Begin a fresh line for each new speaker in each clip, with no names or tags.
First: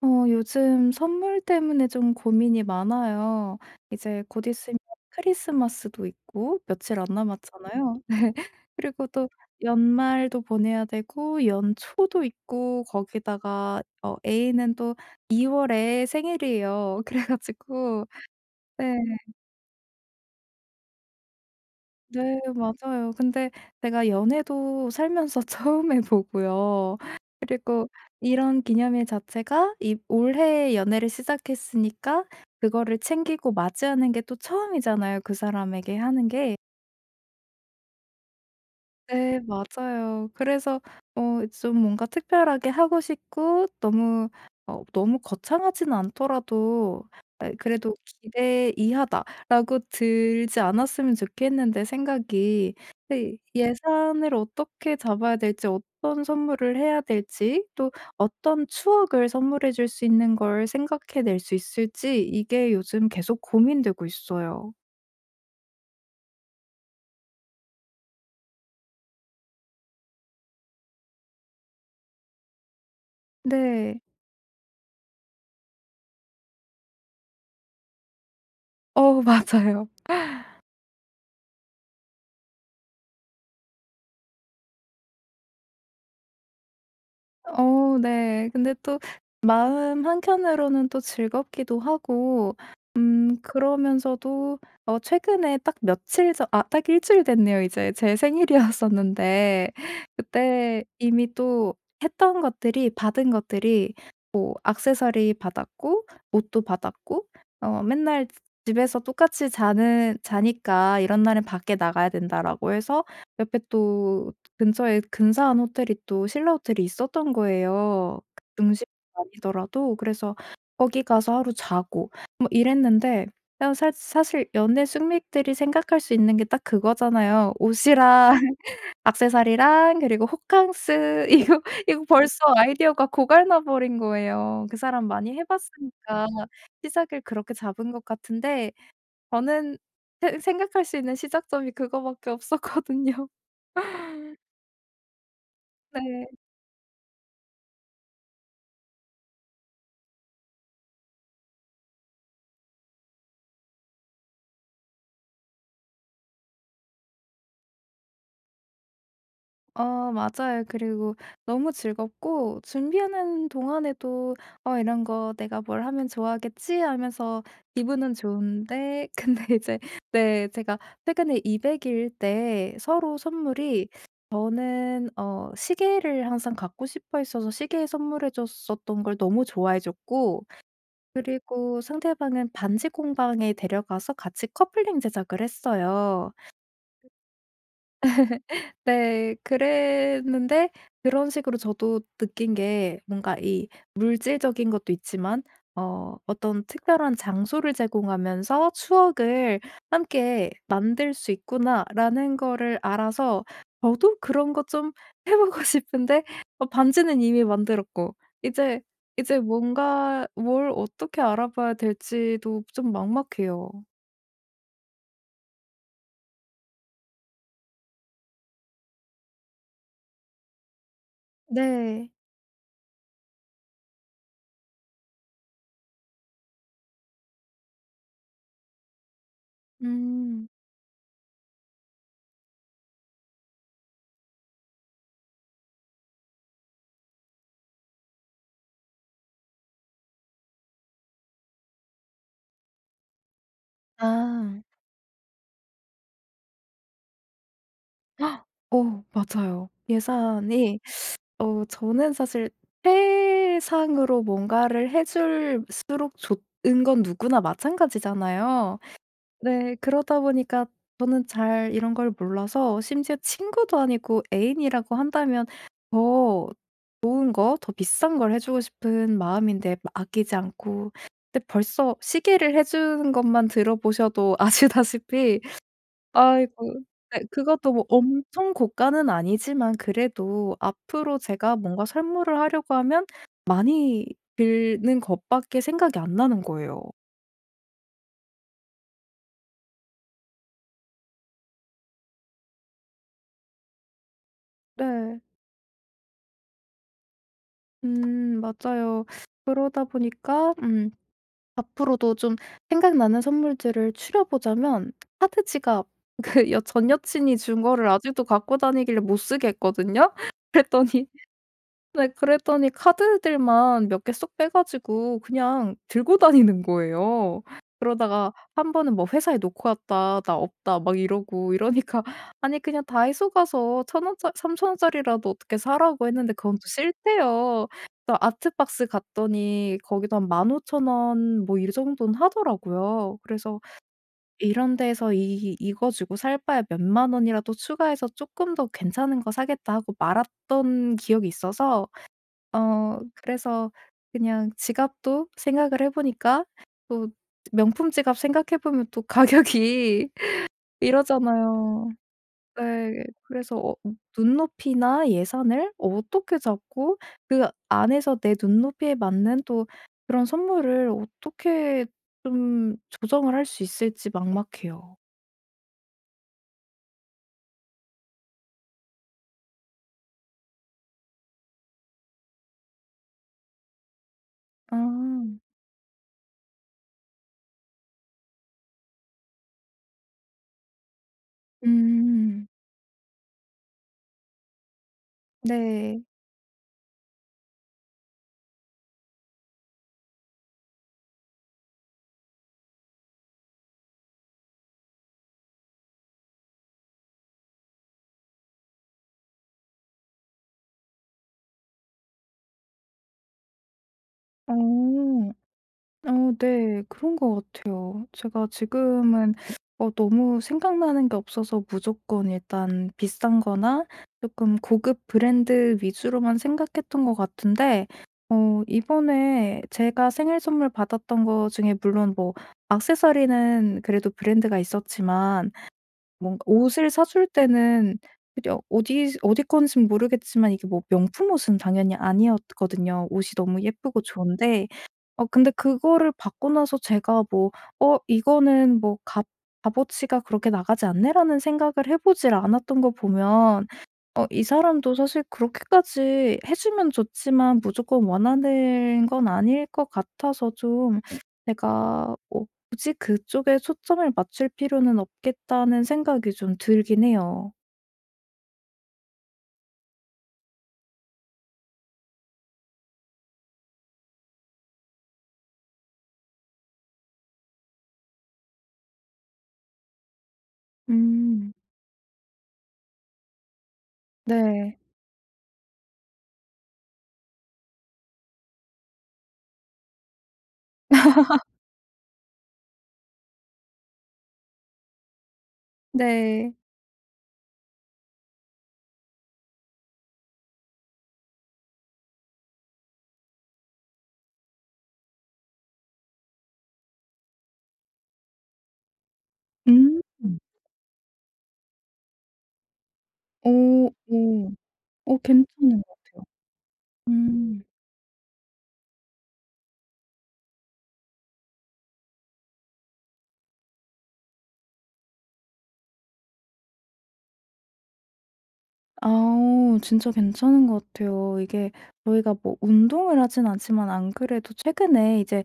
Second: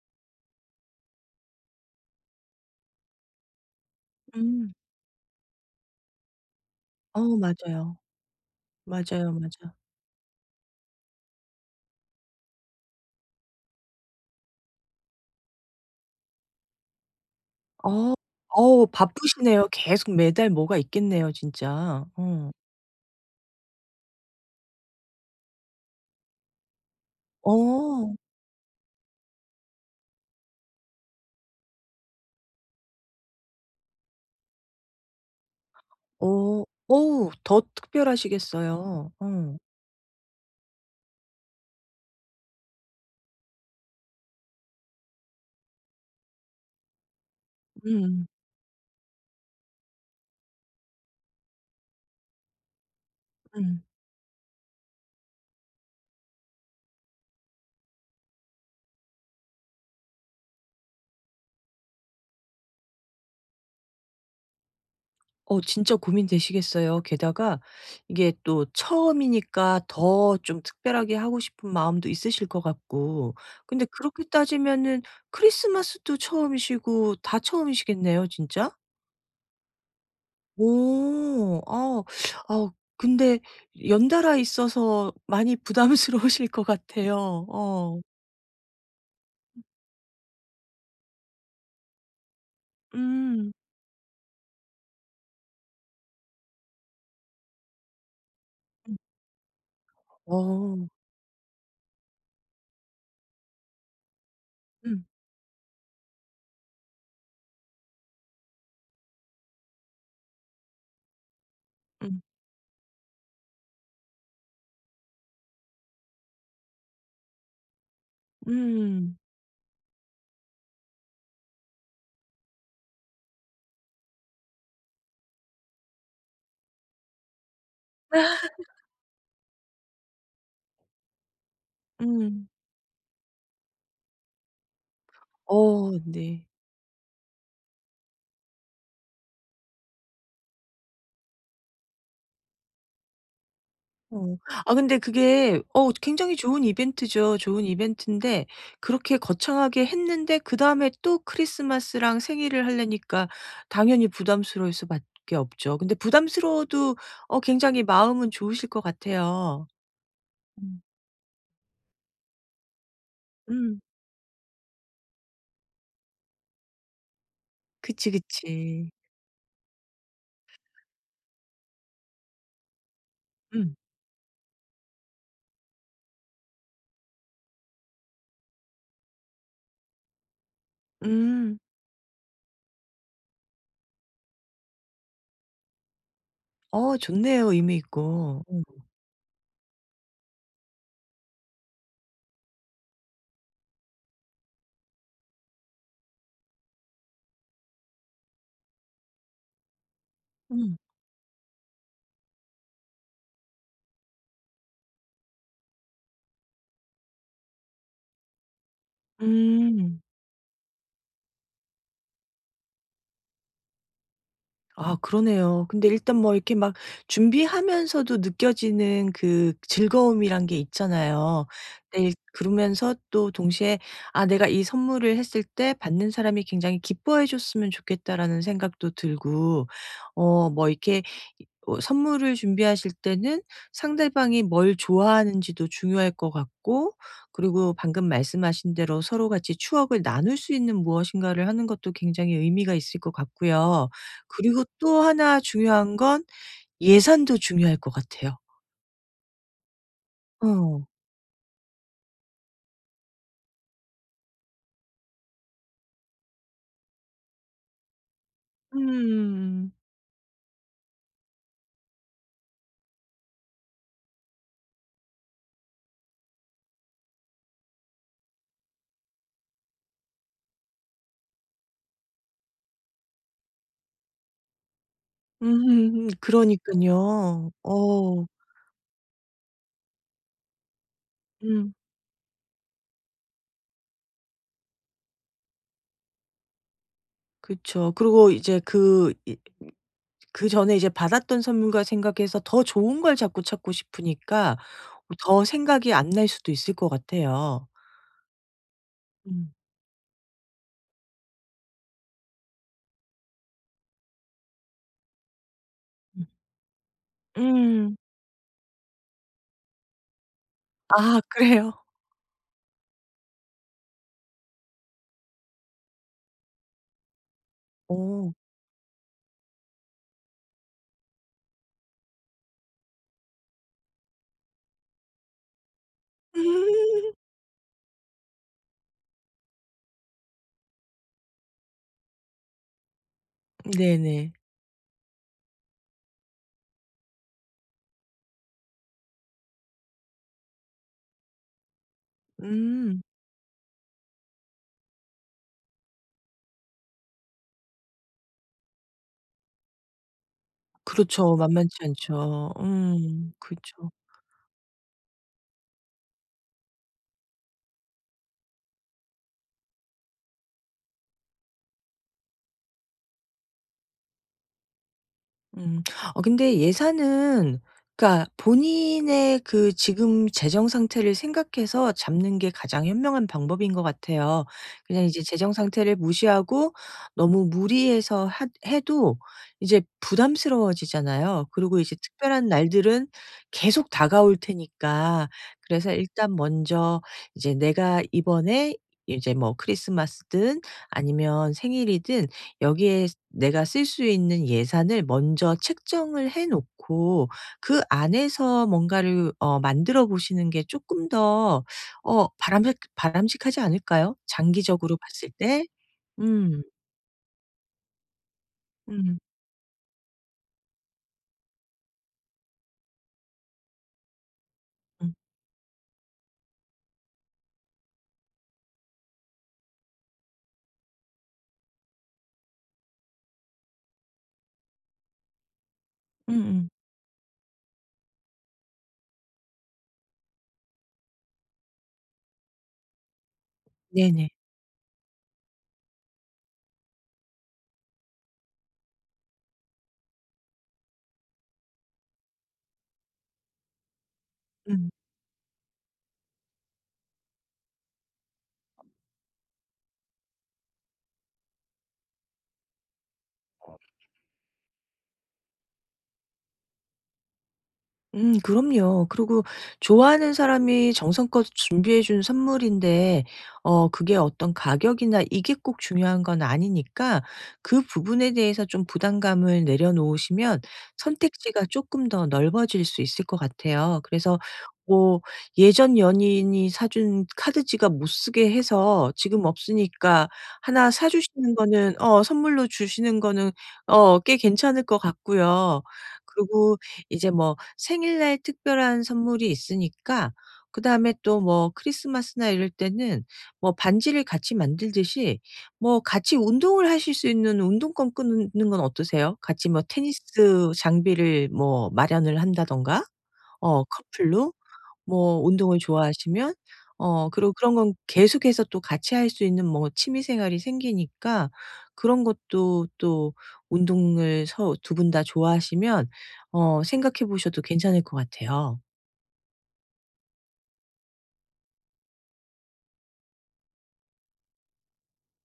요즘 선물 때문에 좀 고민이 많아요. 이제 곧
음.
있으면 크리스마스도 있고, 며칠 안
어 맞아요.
남았잖아요. 그리고 또
맞아요, 맞아.
연말도 보내야 되고, 연초도 있고, 거기다가 애인은 또 2월에 생일이에요. 그래가지고,
어. 어우 바쁘시네요. 계속 매달 뭐가 있겠네요 진짜.
네
어.
맞아요. 근데 제가 연애도 살면서 처음 해 보고요. 그리고
어.
이런 기념일 자체가 이 올해 연애를 시작했으니까 그거를 챙기고 맞이하는 게 또 처음이잖아요, 그 사람에게 하는 게.
어. 어우 더 특별하시겠어요.
네
어.
맞아요. 그래서 좀 뭔가 특별하게 하고 싶고 너무 너무 거창하진 않더라도 그래도
음.
'기대 이하다.'라고 들지 않았으면 좋겠는데 생각이. 근데
음.
예산을 어떻게 잡아야 될지 어떤 선물을 해야 될지 또 어떤 추억을 선물해 줄 수 있는 걸 생각해 낼 수 있을지 이게 요즘 계속 고민되고 있어요.
어 진짜 고민되시겠어요. 게다가 이게 또 처음이니까 더 좀 특별하게 하고 싶은 마음도 있으실 것 같고. 근데
네.
그렇게 따지면은 크리스마스도 처음이시고 다 처음이시겠네요 진짜?
어 맞아요.
오. 아. 아 근데 연달아 있어서 많이 부담스러우실 것 같아요.
어
어.
네. 근데 또 마음 한켠으로는 또 즐겁기도 하고
음.
그러면서도 최근에 딱 며칠 전 아 딱 일 주일 됐네요 이제. 제
음.
생일이었었는데 그때
어.
이미 또 했던 것들이 받은 것들이 뭐
음.
액세서리 받았고 옷도 받았고 맨날 집에서 똑같이 자는 자니까 "이런 날은 밖에 나가야
음.
된다."라고 해서 옆에 또 근처에 근사한 호텔이 또 신라 호텔이 있었던 거예요. 중심
음.
아니더라도. 그래서 거기 가서 하루 자고 뭐 이랬는데 그냥 사 사실 연애 숙맥들이 생각할 수 있는 게 딱 그거잖아요. 옷이랑 액세서리랑 그리고 호캉스 이거, 이거 벌써
음.
아이디어가 고갈나 버린 거예요. 그 사람 많이 해
어
봤으니까
네.
시작을 그렇게 잡은 것 같은데 저는 생각할 수 있는 시작점이 그거밖에 없었거든요.
어. 아 근데 그게 어
네.
굉장히 좋은 이벤트죠. 좋은 이벤트인데 그렇게 거창하게 했는데 그다음에 또 크리스마스랑 생일을 하려니까 당연히 부담스러울 수밖에 없죠. 근데 부담스러워도 어 굉장히 마음은 좋으실 것 같아요.
맞아요.
음.
그리고 너무 즐겁고 준비하는
음.
동안에도 '어 이런 거 내가 뭘 하면 좋아하겠지.' 하면서
그치,
기분은
그치.
좋은데 근데 이제 네 제가 최근에 200일 때 서로
음.
선물이 저는 시계를 항상 갖고 싶어 있어서 시계 선물해 줬었던 걸 너무 좋아해 줬고
음.
그리고 상대방은 반지 공방에 데려가서 같이 커플링 제작을 했어요.
어 좋네요 의미 있고. 음.
네. 그랬는데 그런 식으로 저도 느낀 게 뭔가 이 물질적인 것도 있지만 어떤 특별한 장소를 제공하면서 '추억을 함께
음.
만들 수 있구나.'라는 거를 알아서 저도 그런 거 좀 해 보고 싶은데 반지는 이미 만들었고 이제 이제
음.
뭔가 뭘 어떻게 알아봐야 될지도 좀 막막해요.
아 그러네요. 근데 일단 뭐 이렇게 막 준비하면서도 느껴지는 그 즐거움이란 게 있잖아요.
네.
네 그러면서 또 동시에 '아 내가 이 선물을 했을 때 받는 사람이 굉장히 기뻐해 줬으면 좋겠다.'라는 생각도 들고
음.
어 뭐 이렇게 이 어 선물을 준비하실 때는 상대방이 뭘 좋아하는지도 중요할 것 같고 그리고 방금 말씀하신 대로 서로 같이 추억을 나눌 수 있는 무엇인가를 하는 것도 굉장히 의미가 있을 것 같고요.
아.
그리고 또 하나 중요한 건 예산도 중요할 것 같아요.
어 맞아요. 예산이
어.
저는 사실 세상으로 뭔가를 해 줄수록 좋은 건 누구나 마찬가지잖아요.
음.
네 그러다 보니까 저는 잘 이런 걸 몰라서 심지어 친구도 아니고 애인이라고 한다면 더 좋은 거 더 비싼 걸 해 주고 싶은 마음인데 아끼지 않고 근데 벌써 시계를 해 주는 것만 들어보셔도 아시다시피 아이고. 네
그러니깐요.
그것도 뭐
어.
엄청 고가는 아니지만 그래도 앞으로 제가
음.
뭔가 선물을 하려고 하면 많이 드는 것밖에 생각이 안 나는 거예요.
그쵸. 그리고 이제 그 이 그전에 이제 받았던 선물과 생각해서 더 좋은 걸 자꾸 찾고 싶으니까
네.
더 생각이 안 날 수도 있을 것 같아요.
맞아요.
음.
그러다 보니까 앞으로도 좀 생각나는 선물들을 추려 보자면 하드 지갑
음.
그 여 전 여친이 준 거를
음.
아직도 갖고 다니길래 못 쓰게 했거든요. 그랬더니
아 그래요?
네 그랬더니 카드들만 몇 개 쏙 빼 가지고 그냥 들고 다니는 거예요. 그러다가
어.
한 번은 뭐 "회사에 놓고 왔다. 나 없다." 막 이러고 이러니까 "아니 그냥 다이소 가서 천 원짜 3천 원짜리라도 어떻게 사라고." 했는데 그건 또 싫대요. 그래서 아트박스 갔더니 거기도 한 15,000원 뭐 이 정도는 하더라고요. 그래서
네네.
이런 데에서 이 이거 주고 살 바에 몇만 원이라도 추가해서 조금 더 괜찮은 거 사겠다 하고 말았던 기억이 있어서
음.
그래서 그냥 지갑도 생각을 해 보니까 또 명품 지갑 생각해 보면 또 가격이
그렇죠. 만만치
이러잖아요.
않죠.
네.
음.
그래서
그쵸.
눈높이나 예산을 어떻게 잡고 그 안에서 내 눈높이에 맞는 또 그런 선물을 어떻게 좀 조정을 할 수 있을지 막막해요.
음. 어 근데 예산은 그러니까 본인의 그 지금 재정 상태를 생각해서 잡는 게 가장 현명한 방법인 것 같아요. 그냥 이제
아.
재정 상태를 무시하고 너무 무리해서 하 해도 이제 부담스러워지잖아요. 그리고 이제 특별한
음.
날들은 계속 다가올 테니까 그래서
네.
일단 먼저 이제 내가 이번에 이제 뭐 크리스마스든 아니면 생일이든 여기에 내가 쓸 수 있는 예산을 먼저 책정을 해 놓고 그 안에서 뭔가를 어 만들어 보시는 게 쪼끔 더 어 바람직하지 않을까요?
어.
장기적으로 봤을 때?
어
음.
네. 그런 것 같아요. 제가
음.
지금은 너무 생각나는 게 없어서 무조건 일단 비싼 거나 조금 고급
음.
브랜드 위주로만 생각했던 것 같은데 이번에 제가 생일 선물 받았던 거 중에 물론 뭐 액세서리는 그래도 브랜드가 있었지만 뭔가
음음.
옷을 사줄 때는 그 어디 어디 건진 모르겠지만 이게 뭐 명품 옷은 당연히 아니었거든요. 옷이 너무 예쁘고
네네.
좋은데 근데 그거를 받고 나서 제가 뭐 '어 이거는 뭐 값 값어치가 그렇게 나가지 않네.'라는 생각을 해 보질 않았던 거 보면 이
음.
사람도 사실 그렇게까지 해 주면 좋지만 무조건 원하는 건 아닐 것 같아서 좀 내가 뭐 '굳이 그쪽에 초점을 맞출 필요는 없겠다.'는 생각이 좀 들긴 해요.
그럼요. 그리고 좋아하는 사람이 정성껏 준비해 준 선물인데 어 그게 어떤 가격이나 이게 꼭 중요한 건 아니니까 그 부분에 대해서 좀 부담감을 내려놓으시면
음.
선택지가 조금 더 넓어질 수 있을 것 같아요. 그래서
네.
뭐 예전 연인이 사준 카드지가 못 쓰게 해서 지금 없으니까 하나 사 주시는 거는 어 선물로 주시는 거는 어 꽤 괜찮을 것 같고요.
네.
그리고 이제 뭐 생일날 특별한 선물이 있으니까 그다음에 또 뭐 크리스마스나 이럴 때는 뭐 반지를 같이 만들듯이 뭐 같이 운동을 하실 수 있는 운동권 끊는 건 어떠세요? 같이 뭐
음.
테니스 장비를 뭐 마련을 한다든가
오
어
오
커플로
오
뭐 운동을
괜찮은 것 같아요.
좋아하시면 어 그리고
음.
그런 건 계속해서 또 같이 할 수 있는 뭐 취미 생활이 생기니까 그런 것도 또 운동을 서 두 분 다 좋아하시면 어 생각해 보셔도 괜찮을 것 같아요.
아 진짜 괜찮은 것 같아요. 이게 저희가 뭐 운동을 하진 않지만 안 그래도 최근에 이제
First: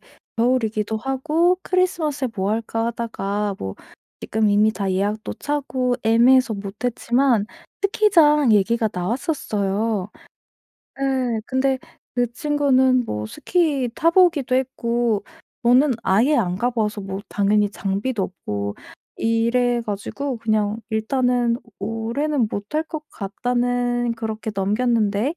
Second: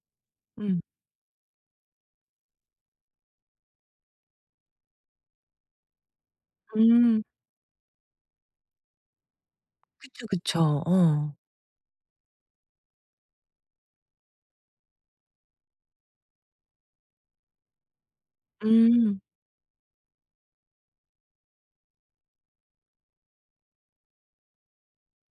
음.
겨울이기도 하고 '크리스마스에 뭐 할까?' 하다가 뭐 지금 이미 다 예약도 차고 애매해서 못
음.
했지만 스키장 얘기가 나왔었어요.
그쵸, 그쵸. 어.
예. 근데 그 친구는 뭐 스키 타 보기도 했고 저는 아예 안 가 봐서 뭐 당연히 장비도 없고
음.
이래 가지고 그냥 일단은 '올해는 못할 것 같다.'는 그렇게 넘겼는데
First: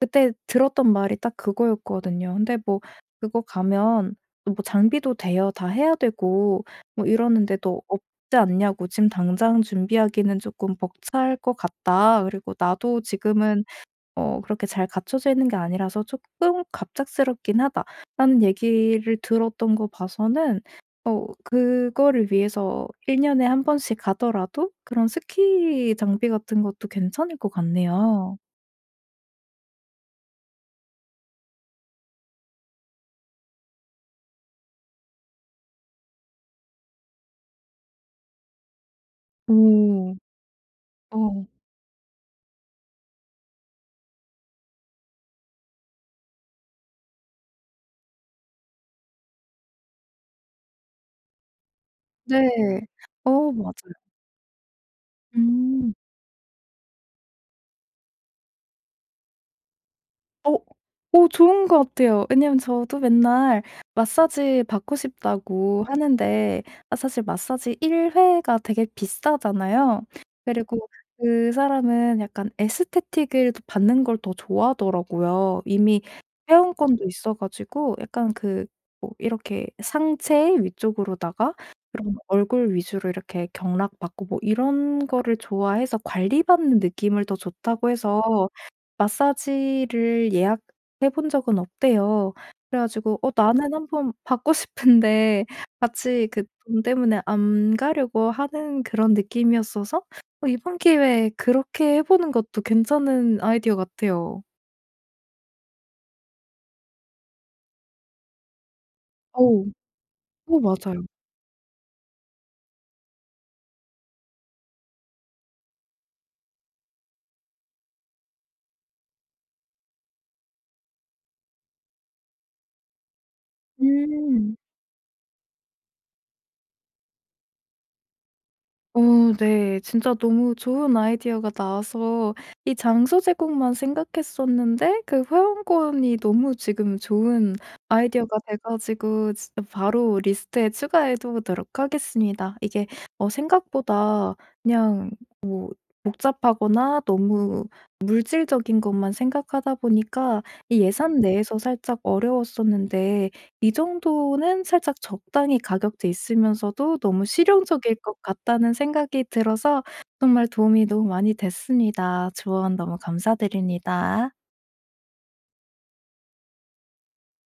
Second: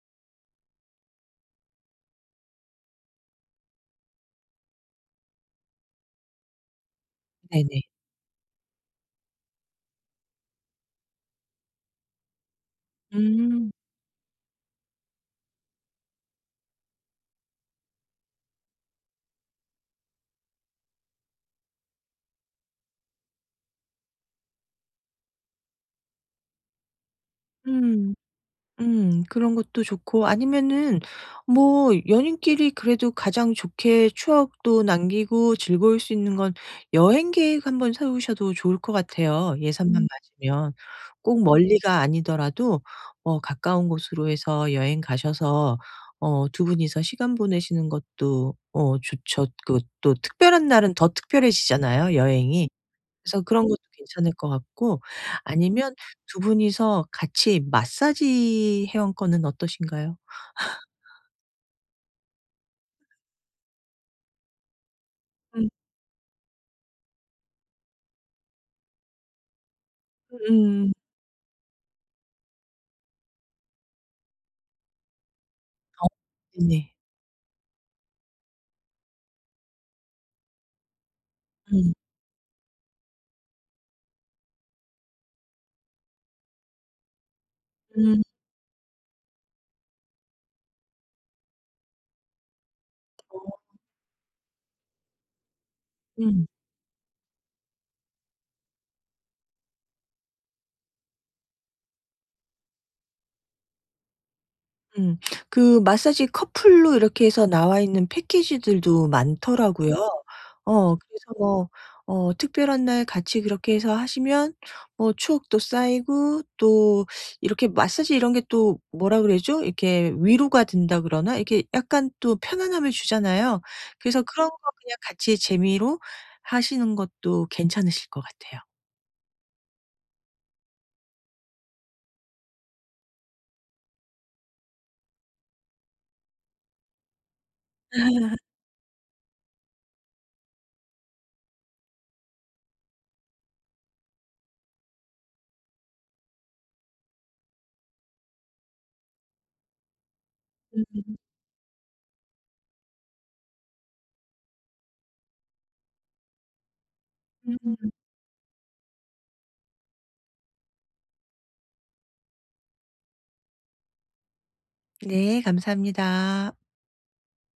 그때 들었던 말이 딱 그거였거든요. 근데 뭐 그거 가면 뭐 장비도 대여 다 해야 되고 뭐 이러는데 "너
네네.
없지 않냐."고 "지금 당장 준비하기는 조금 벅찰 것 같다. 그리고 나도 지금은
음.
그렇게 잘 갖춰져 있는 게 아니라서 조금 갑작스럽긴 하다.'라는 얘기를 들었던 거 봐서는 그거를 위해서 1년 년에 한 번씩 가더라도 그런 스키 장비 같은 것도 괜찮을 것
음.
같네요.
그런 것도 좋고 아니면은 뭐 연인끼리 그래도 가장 좋게 추억도 남기고 즐거울 수 있는 건 여행 계획 한번 세우셔도 좋을 것 같아요, 예산만
오.
맞으면. 꼭
어
멀리가 아니더라도 어 가까운 곳으로 해서 여행 가셔서 어 두 분이서 시간 보내시는 것도 어 좋죠. 그 또 특별한 날은 더 특별해지잖아요,
네.
여행이. 그래서
어
그런
맞아요.
것도 괜찮을 것 같고
음.
아니면 두 분이서 같이 마사지 회원권은 어떠신가요?
어. 좋은 것 같아요. 왜냐면 저도 맨날 마사지 받고
음.
싶다고 하는데 아 사실 마사지 1회 회가 되게 비싸잖아요. 그리고
음음.
그 사람은 약간 에스테틱을 또 받는 걸 더 좋아하더라고요. 이미
네네.
회원권도 있어 가지고 약간 그 뭐 이렇게 상체 위쪽으로다가
음.
그런 얼굴 위주로 이렇게 경락 받고 뭐 이런 거를 좋아해서 관리받는 느낌을 더 좋다고 해서
음.
마사지를 예약해 본 적은 없대요. 그래 가지고 어 네. 나는 한번 받고 싶은데 같이 그
음.
돈 때문에 안 가려고 하는 그런 느낌이었어서 이번 기회에 그렇게 해 보는 것도 괜찮은 아이디어 같아요.
음. 그 마사지 커플로 이렇게 해서 나와 있는 패키지들도
어.
많더라고요.
어
어
맞아요.
그래서 뭐 어 특별한 날 같이 그렇게 해서 하시면 뭐 추억도 쌓이고 또 이렇게 마사지 이런 게 또 뭐라 그러죠? 이렇게 위로가 된다 그러나? 이렇게 약간 또 편안함을 주잖아요. 그래서 그런
음.
거 그냥 같이 재미로 하시는 것도 괜찮으실 것 같아요.
어 네. 진짜 너무 좋은 아이디어가 나와서 이 장소 제공만 생각했었는데 그 회원권이 너무 지금 좋은 아이디어가 돼 가지고 진짜 바로 리스트에 추가해 두도록 하겠습니다. 이게 생각보다 그냥 뭐 복잡하거나 너무 물질적인 것만 생각하다 보니까 이 예산 내에서 살짝 어려웠었는데 이 정도는 살짝 적당히 가격대 있으면서도 너무
음.
실용적일 것 같다는 생각이 들어서 정말 도움이 너무 많이 됐습니다. 조언 너무 감사드립니다.
네 감사합니다.